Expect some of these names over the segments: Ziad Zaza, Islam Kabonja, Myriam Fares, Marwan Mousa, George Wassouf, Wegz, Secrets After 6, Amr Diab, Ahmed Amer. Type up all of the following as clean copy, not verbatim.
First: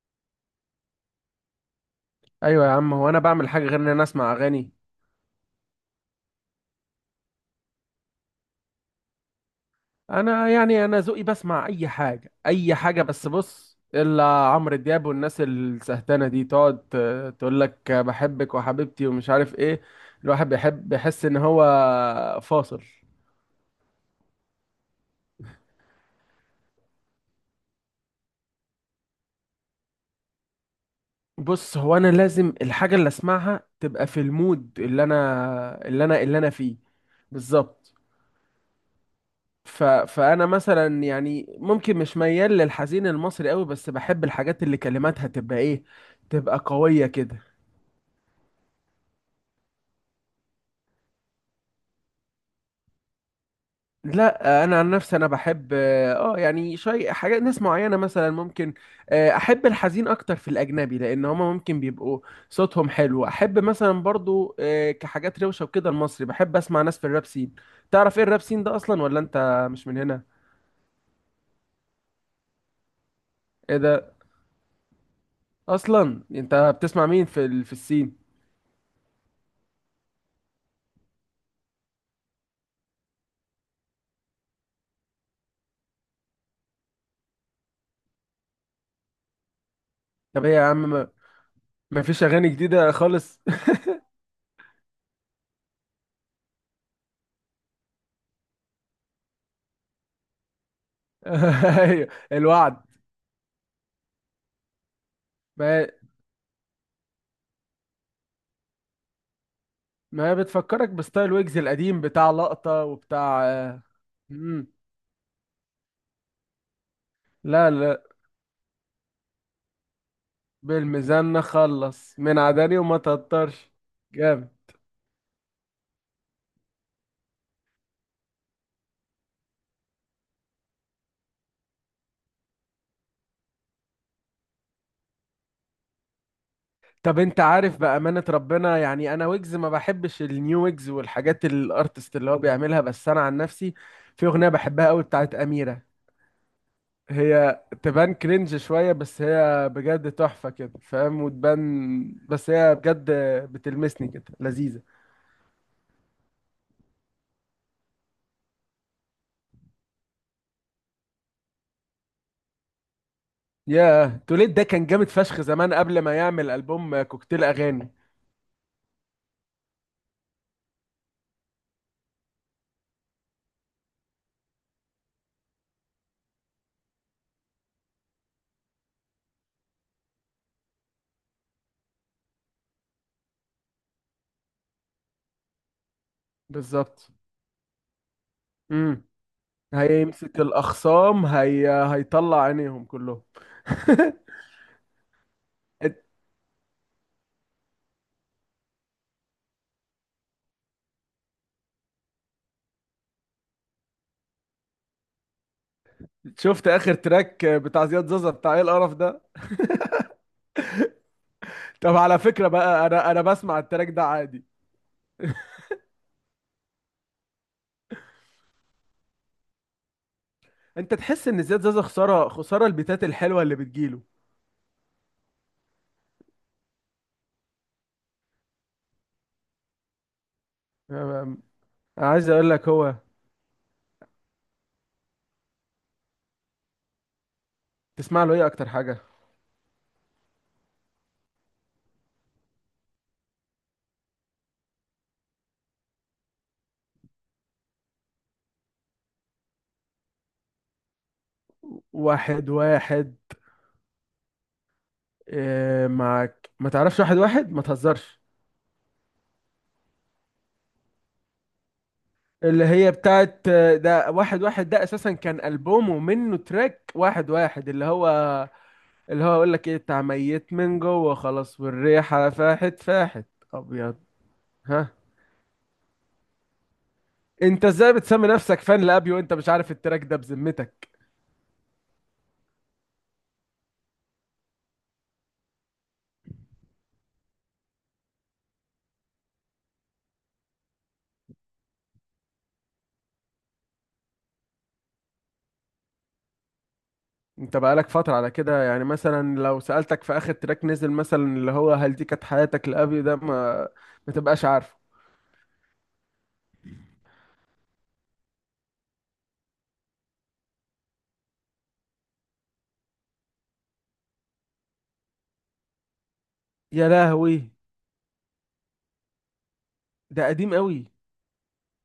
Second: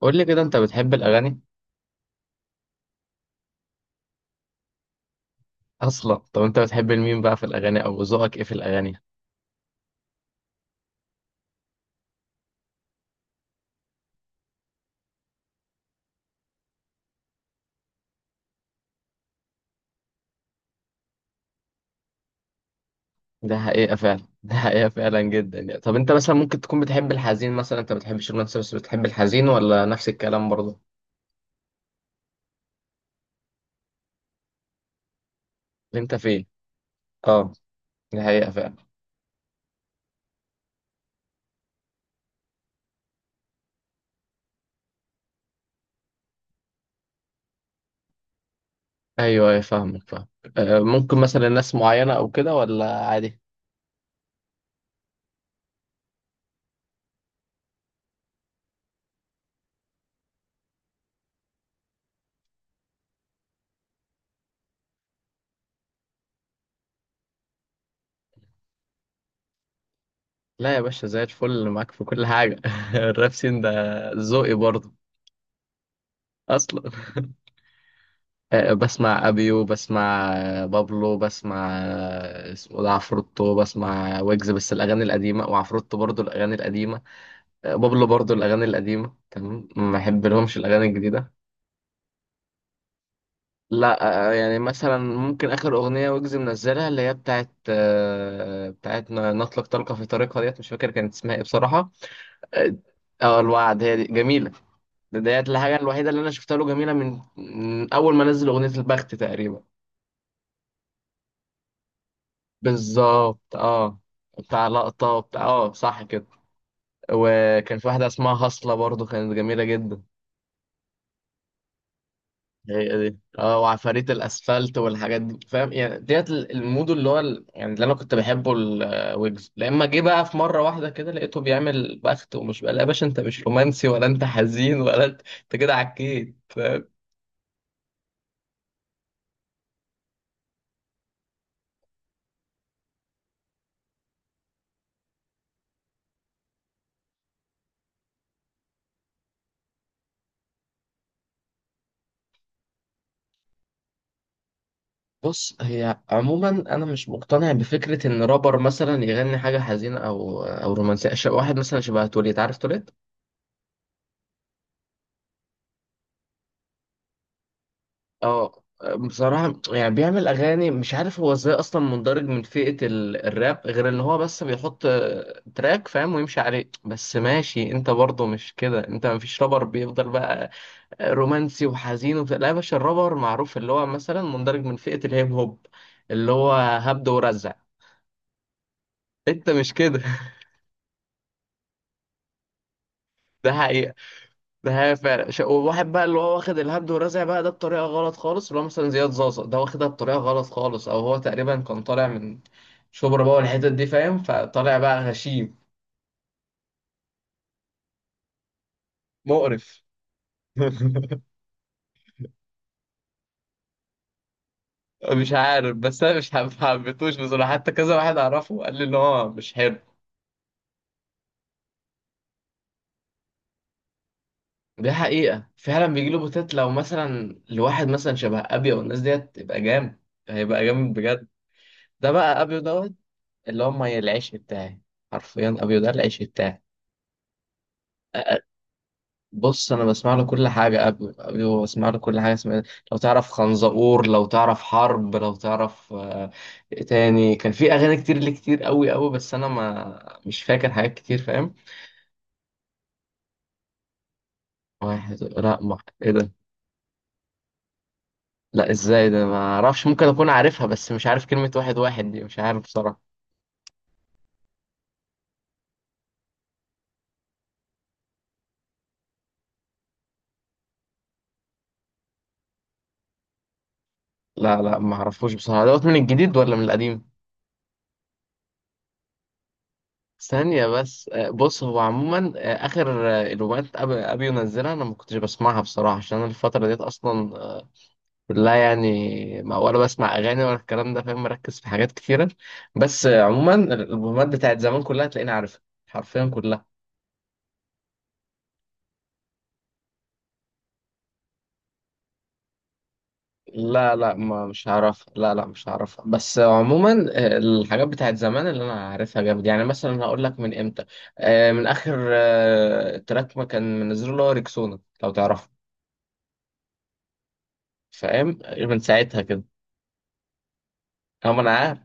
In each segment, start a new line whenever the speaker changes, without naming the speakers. قول لي كده انت بتحب الاغاني.
ايوه يا عم، هو انا بعمل حاجه غير ان انا اسمع اغاني؟
اصلا طب انت بتحب مين بقى في الاغاني او ذوقك ايه في الاغاني؟
انا ذوقي بسمع اي حاجه اي حاجه. بس بص، الا عمرو دياب والناس السهتانه دي تقعد تقول لك بحبك وحبيبتي ومش عارف ايه. الواحد بيحب، بيحس ان هو فاصل.
ده حقيقه فعلا. ده حقيقه فعلا جدا. يعني طب انت مثلا ممكن تكون بتحب الحزين، مثلا انت ما بتحبش الرومانسي بس بتحب الحزين ولا نفس الكلام برضه؟
بص، هو انا لازم الحاجه اللي اسمعها تبقى في المود اللي انا
اللي
اللي
انت
انا اللي
فيه.
انا فيه.
اه.
بالظبط.
ده حقيقه فعلا.
فانا مثلا يعني ممكن مش ميال للحزين المصري قوي، بس بحب الحاجات اللي كلماتها تبقى ايه، تبقى قوية كده.
ايوه ايوه، فاهمك فاهم. آه، ممكن مثلا ناس معينه او كده ولا عادي؟
لا، انا عن نفسي انا بحب، يعني شيء، حاجات ناس معينه مثلا ممكن. احب الحزين اكتر في الاجنبي، لان هما ممكن بيبقوا صوتهم حلو. احب مثلا برضو كحاجات روشه وكده. المصري بحب اسمع ناس في الراب سين. تعرف ايه الراب سين ده اصلا، ولا انت مش من هنا؟
لا يا باشا، زي الفل معاك في كل حاجه. الراب سين ده
ايه ده؟
ذوقي برضه.
اصلا انت
اصلا
بتسمع مين في السين؟
بسمع ابيو، بسمع بابلو، بسمع اسمه ده عفروتو، بسمع ويجز بس الاغاني القديمه، وعفروتو برضو الاغاني القديمه. بابلو برضو الاغاني القديمه. تمام، ما بحب
طب ايه
لهمش
يا
الاغاني
عم،
الجديده.
مفيش اغاني جديده خالص؟
لا. يعني مثلا ممكن اخر اغنيه ويجز منزلها اللي هي بتاعت بتاعت نطلق طلقه في طريقها ديت، مش فاكر كانت اسمها ايه بصراحه.
ايوه،
اه.
الوعد.
الوعد، هي دي جميله. ديت الحاجه
ما
الوحيده اللي انا شفتها له جميله من اول ما نزل اغنيه البخت تقريبا.
ما بتفكرك بستايل ويجز القديم بتاع لقطه وبتاع
بالظبط اه.
مم.
بتاع لقطة وبتاع، اه صح كده.
لا
وكان في
لا،
واحدة اسمها هصلة، برضو كانت جميلة جدا.
بالميزان نخلص من عداني وما
هي دي اه،
تضطرش.
وعفاريت
جامد.
الاسفلت والحاجات دي، فاهم يعني ديت المود اللي هو يعني اللي انا كنت بحبه الويجز. لما جه بقى في مرة واحدة كده لقيته بيعمل بخت ومش بقى. لا يا باشا، انت مش رومانسي ولا انت حزين، ولا انت كده عكيت فاهم.
طب انت عارف بأمانة ربنا، يعني انا ويجز ما بحبش النيو ويجز والحاجات الارتست اللي هو بيعملها، بس انا عن نفسي في اغنية بحبها قوي بتاعت أميرة. هي تبان كرنج شوية، بس هي بجد تحفة كده، فاهم؟ وتبان، بس هي بجد بتلمسني كده، لذيذة.
بص، هي عموما انا مش مقتنع بفكرة ان رابر مثلا يغني حاجة حزينة او رومانسية. واحد مثلا شبه توليت، عارف توليت؟
ياه، توليد ده كان جامد فشخ زمان قبل ما يعمل ألبوم كوكتيل أغاني.
اه، بصراحة يعني بيعمل أغاني مش عارف هو ازاي أصلا مندرج من فئة الراب، غير إن هو بس بيحط تراك فاهم ويمشي عليه. بس ماشي، أنت برضه مش كده. أنت مفيش رابر بيفضل بقى رومانسي وحزين وبتاع. لا يا باشا، الرابر معروف اللي هو مثلا مندرج من فئة الهيب هوب، اللي هو هبد
بالظبط.
ورزع.
امم.
أنت مش كده.
هيمسك الأخصام، هيطلع عينيهم كلهم.
ده حقيقة. ده هي فعلا. وواحد
إت-
بقى اللي هو واخد الهبد ورزع بقى ده بطريقه غلط خالص، اللي هو مثلا زياد زازا ده واخدها بطريقه غلط خالص. او هو تقريبا كان طالع من شبرا بقى والحتت دي، فاهم؟ فطالع بقى غشيم.
شفت آخر تراك بتاع زياد زازا؟ بتاع ايه القرف ده؟
مقرف.
طب على فكرة بقى، أنا بسمع التراك ده عادي.
مش عارف، بس انا مش حبيتهوش بصراحه. حتى كذا واحد اعرفه قال لي ان هو مش حلو.
أنت تحس إن زياد زازا خسارة؟ خسارة البيتات الحلوة اللي بتجيله.
دي حقيقه فعلا، بيجي له بوتات. لو مثلا لواحد مثلا شبه ابيو والناس ديت تبقى جامد، هيبقى جامد بجد. ده
عايز
بقى
اقول
ابيو
لك
دوت،
هو،
اللي هم العيش بتاعي. حرفيا ابيو ده العيش بتاعي.
تسمع له ايه اكتر حاجه؟
بص انا بسمع له كل حاجه. قبل بسمع له كل حاجه اسمها إيه، لو تعرف خنزقور، لو تعرف حرب، لو تعرف إيه تاني. كان في اغاني كتير ليه، كتير قوي قوي، بس انا ما مش فاكر حاجات كتير فاهم.
واحد واحد.
واحد؟ لا ما،
إيه
ايه ده.
معاك، ما تعرفش واحد واحد؟ ما تهزرش.
لا ازاي ده ما اعرفش، ممكن اكون عارفها بس مش عارف كلمه واحد واحد دي، مش عارف
اللي هي
بصراحه.
بتاعت ده. واحد واحد ده اساسا كان البومه منه تراك واحد واحد، اللي هو اقول لك ايه، بتاع ميت من جوه خلاص والريحه فاحت فاحت. ابيض.
لا، لا،
ها؟
ما اعرفوش بصراحه. دوت من الجديد ولا من القديم؟
انت ازاي بتسمي نفسك فان لابيو وانت مش عارف التراك ده
ثانية
بذمتك؟
بس. بص هو عموما آخر الألبومات أبي ينزلها أنا ما كنتش بسمعها بصراحة، عشان أنا الفترة ديت أصلا لا يعني، ما ولا بسمع اغاني ولا الكلام ده، فاهم، مركز في حاجات كتيره. بس عموما الالبومات بتاعت زمان كلها تلاقيني عارفها، حرفيا كلها.
انت بقالك فترة على كده، يعني مثلا لو سألتك في آخر تراك نزل مثلا، اللي هو هل دي كانت حياتك لأبي ده، ما
لا،
ما
لا،
تبقاش
ما مش
عارفه.
هعرفها. لا، لا، مش هعرفها. بس عموما الحاجات بتاعت زمان اللي انا عارفها جامد. يعني مثلا هقول لك من امتى. من اخر تراك ما كان منزله اللي هو ريكسونا، لو تعرفه.
يا لهوي،
فاهم، من ساعتها كده.
ده قديم قوي.
أه، ما انا عارف.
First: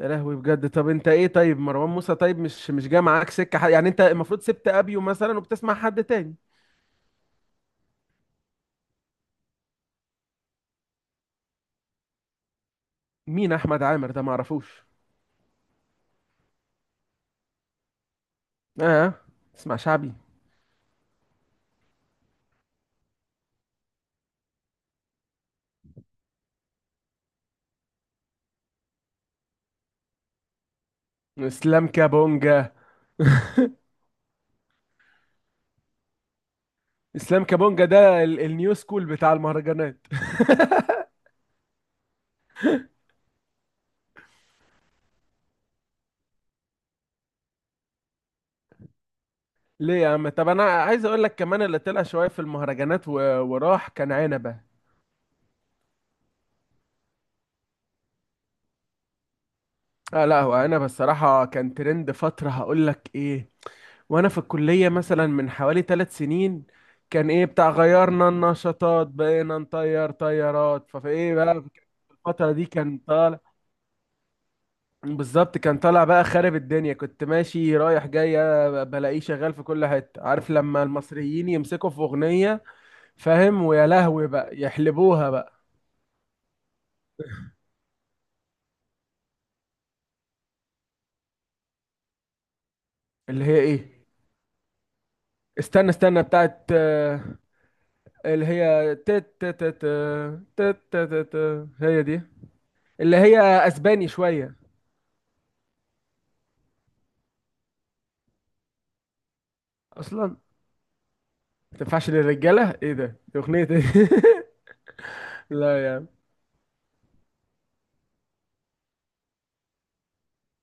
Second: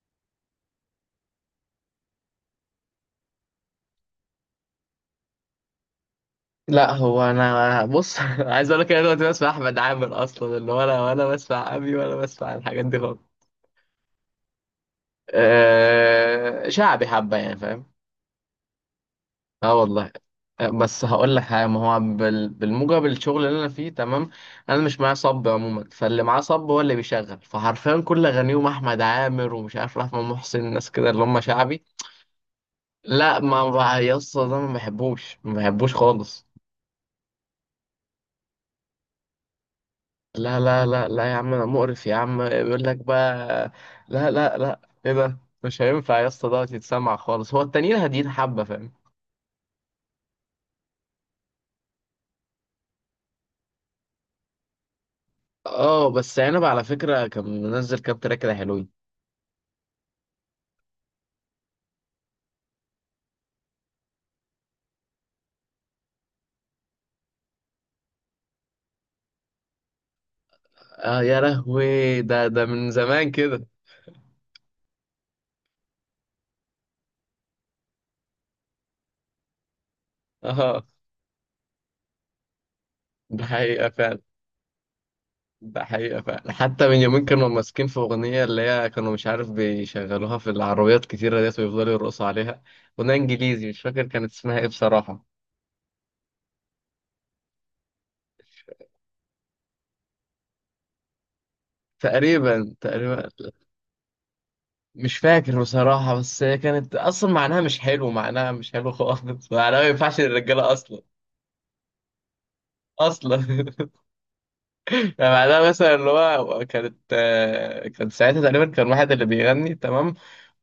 يا لهوي بجد. طب انت ايه طيب، مروان موسى طيب، مش جاي معاك سكة يعني؟ انت المفروض سبت ابيو مثلا وبتسمع حد تاني.
لا هو انا بص، عايز اقول لك انا دلوقتي بسمع احمد عامر اصلا، اللي ولا بسمع ابي ولا بسمع الحاجات دي خالص.
مين احمد عامر ده؟ معرفوش.
أه، شعبي حبه يعني فاهم.
اه،
اه
اسمع
والله.
شعبي.
بس هقول لك حاجه، ما هو بالموجب الشغل اللي انا فيه تمام. انا مش معايا صب عموما، فاللي معاه صب هو اللي بيشغل. فحرفيا كل اغانيهم احمد عامر ومش عارف رحمه محسن، الناس كده اللي هم شعبي.
اسلام كابونجا.
لا، يا اسطى ده ما بحبوش، ما بحبوش خالص.
اسلام كابونجا ده النيو سكول بتاع المهرجانات.
لا، لا، لا، لا يا عم، انا مقرف يا عم يقول لك بقى. لا، لا، لا، ايه ده. مش هينفع يا اسطى دوت يتسمع خالص. هو التانيين هاديين حبه فاهم.
ليه يا عم؟ طب انا عايز اقول لك كمان، اللي طلع شوية في المهرجانات وراح كان عنبة.
اه بس عنب على فكره كان منزل كام تراك كده حلوين.
لا لا، هو انا بصراحة كان ترند فترة، هقول لك ايه. وانا في الكلية مثلا من حوالي 3 سنين، كان ايه بتاع غيرنا النشاطات، بقينا نطير طيارات. ففي
اه
ايه
يا
بقى، في
لهوي، ده
الفترة دي
ده من
كان
زمان
طالع.
كده.
بالظبط، كان طالع بقى خارب الدنيا. كنت ماشي رايح جاي أنا بلاقيه شغال في كل حتة. عارف لما
اه
المصريين يمسكوا في اغنية،
ده
فاهم؟ ويا
حقيقه فعلا.
لهوي بقى يحلبوها بقى.
ده حقيقه فعلا. حتى من يومين كانوا ماسكين في اغنيه، اللي هي كانوا مش عارف بيشغلوها في العربيات كتيره ديت ويفضلوا يرقصوا عليها. اغنيه
اللي هي
انجليزي، مش
ايه؟
فاكر كانت اسمها ايه بصراحه.
استنى استنى، بتاعت اللي هي تت تت تت، تت تت هي دي.
تقريبا،
اللي
تقريبا.
هي اسباني شويه.
مش فاكر بصراحة، بس هي كانت أصلا معناها مش حلو. معناها مش حلو خالص، معناها ما ينفعش
اصلا
للرجالة أصلا.
ما تنفعش للرجاله؟ ايه ده،
أصلا.
دي اغنيه ايه؟
يعني معناها
لا
مثلا
يعني.
اللي هو كانت كان ساعتها تقريبا كان واحد اللي بيغني تمام.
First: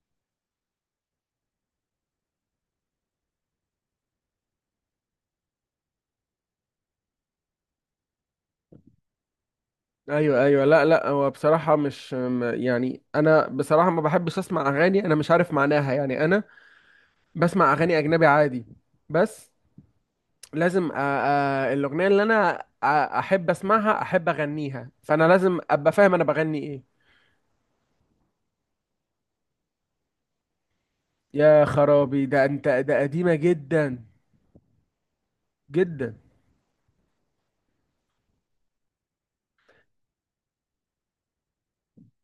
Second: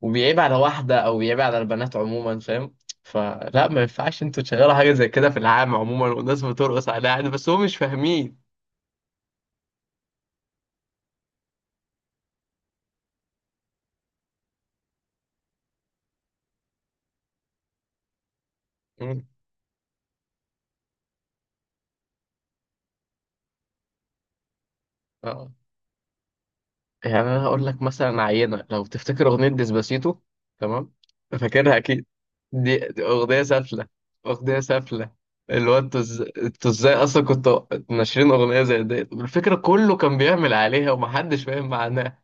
وبيعيب على واحدة أو بيعيب على البنات عموما، فاهم. فلا ما ينفعش انتوا تشغلوا حاجة زي كده في العام عموما، والناس بترقص عليها عادي بس هم مش فاهمين.
ايوه ايوه، لا لا، هو بصراحه مش يعني، انا بصراحه ما بحبش اسمع اغاني انا مش عارف معناها. يعني انا بسمع اغاني اجنبي عادي،
مم.
بس لازم الاغنيه اللي انا احب اسمعها، احب اغنيها، فانا
اه
لازم ابقى فاهم انا بغني ايه.
يعني انا هقول لك مثلا عينه، لو تفتكر اغنيه ديسباسيتو، تمام،
يا
فاكرها اكيد.
خرابي، ده انت
دي,
ده
دي
قديمه
اغنيه سافله،
جدا،
اغنيه سافله. اللي هو
جدا.
انتوا ازاي اصلا كنتوا ناشرين اغنيه زي دي، الفكره كله كان بيعمل عليها ومحدش فاهم معناها.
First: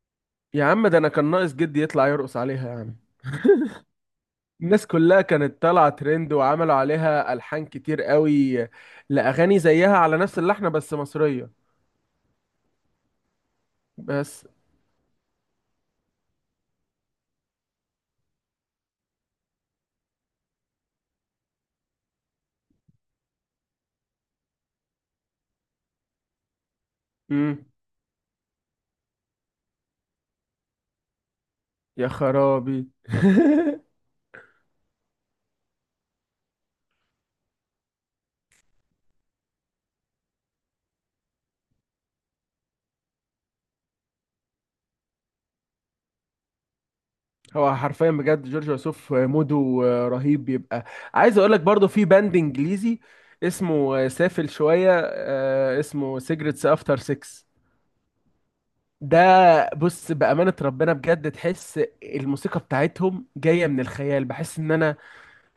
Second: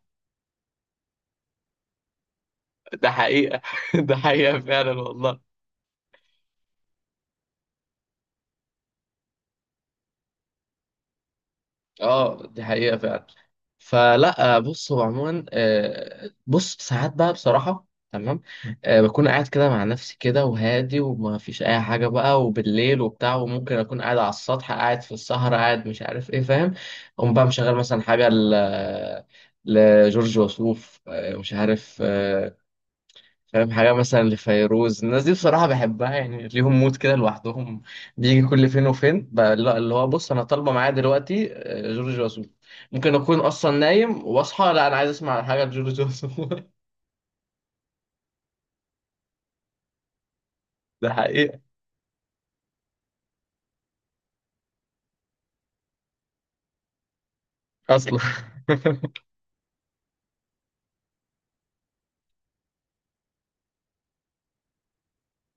يا عم، ده انا كان ناقص جدي يطلع يرقص عليها يا عم.
ده حقيقه. ده حقيقه
الناس
فعلا
كلها
والله.
كانت طالعه ترند وعملوا عليها الحان كتير قوي لاغاني زيها على نفس اللحن، بس مصريه.
اه، دي حقيقة فعلا.
بس.
فلا بص، هو عموما بص ساعات بقى بصراحة، تمام. بكون قاعد كده مع نفسي كده وهادي وما فيش أي حاجة بقى، وبالليل وبتاع، وممكن أكون قاعد على السطح، قاعد في السهرة، قاعد مش عارف إيه، فاهم. أقوم بقى
امم.
مشغل مثلا حاجة لجورج وسوف، مش عارف
يا خرابي.
فاهم، حاجة مثلا لفيروز، الناس دي بصراحة بحبها يعني، ليهم مود كده لوحدهم. بيجي كل فين وفين بقى اللي هو بص، أنا طالبة معايا دلوقتي جورج وسوف. ممكن أكون أصلا نايم وأصحى لا، أنا عايز أسمع حاجة لجورج وسوف.
هو حرفيا بجد جورج وسوف موده رهيب بيبقى.
ده
عايز اقول لك
حقيقة.
برضه، في باند انجليزي اسمه سافل شويه، اسمه سيجرتس افتر 6،
أصلا.
ده. بص، بأمانة ربنا بجد تحس الموسيقى بتاعتهم جاية من الخيال. بحس ان انا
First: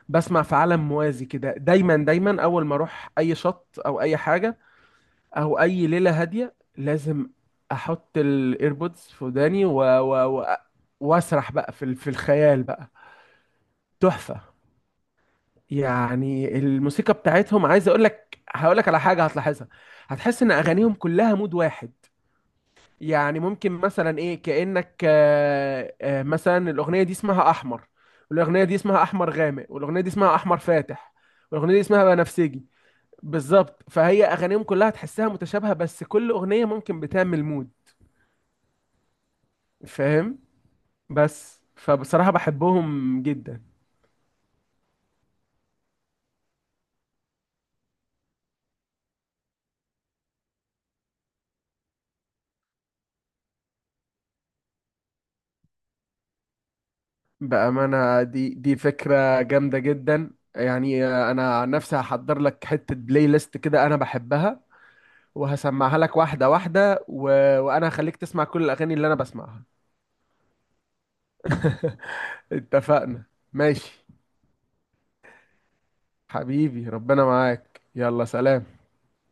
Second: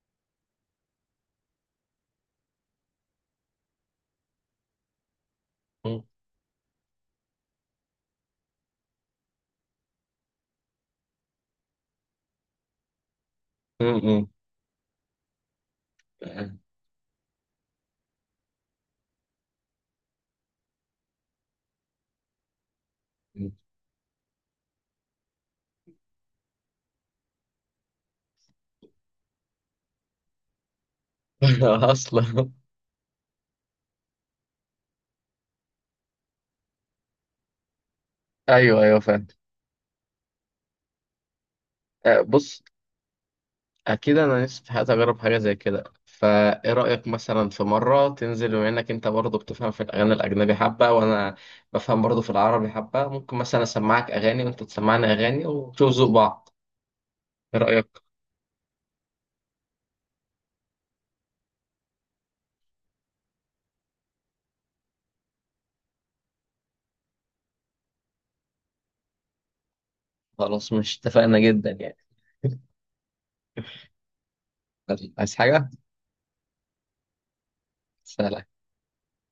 بسمع في عالم موازي كده. دايما دايما اول ما اروح اي شط او اي حاجه او اي
م-
ليله هاديه، لازم احط الايربودز في وداني واسرح بقى في الخيال بقى.
م.
تحفه. يعني الموسيقى بتاعتهم، عايز اقول لك هقول لك على حاجه هتلاحظها. هتحس ان اغانيهم كلها مود واحد. يعني
م.
ممكن مثلا ايه، كانك مثلا الاغنيه دي اسمها احمر، والاغنيه دي اسمها احمر غامق، والاغنيه دي اسمها احمر فاتح، والاغنيه دي اسمها
أصلا.
بنفسجي. بالظبط. فهي اغانيهم كلها تحسها متشابهه، بس كل اغنيه ممكن بتعمل مود،
أيوه، أيوه فاهم.
فاهم؟ بس، فبصراحه
بص
بحبهم جدا.
اكيد انا نفسي في حياتي اجرب حاجه زي كده. فايه رايك مثلا في مره تنزل، بما انك انت برضه بتفهم في الاغاني الاجنبي حبه، وانا بفهم برضه في العربي حبه؟ ممكن مثلا اسمعك اغاني وانت تسمعني اغاني ونشوف ذوق بعض. ايه رايك؟
بامانه، دي فكره جامده جدا. يعني انا عن نفسي هحضر لك حته بلاي ليست كده انا بحبها وهسمعها لك واحده واحده وانا هخليك تسمع كل الاغاني اللي انا بسمعها.
خلاص مش اتفقنا جدا يعني.
اتفقنا. ماشي.
عايز حاجه؟
حبيبي، ربنا معاك، يلا
سلام.
سلام.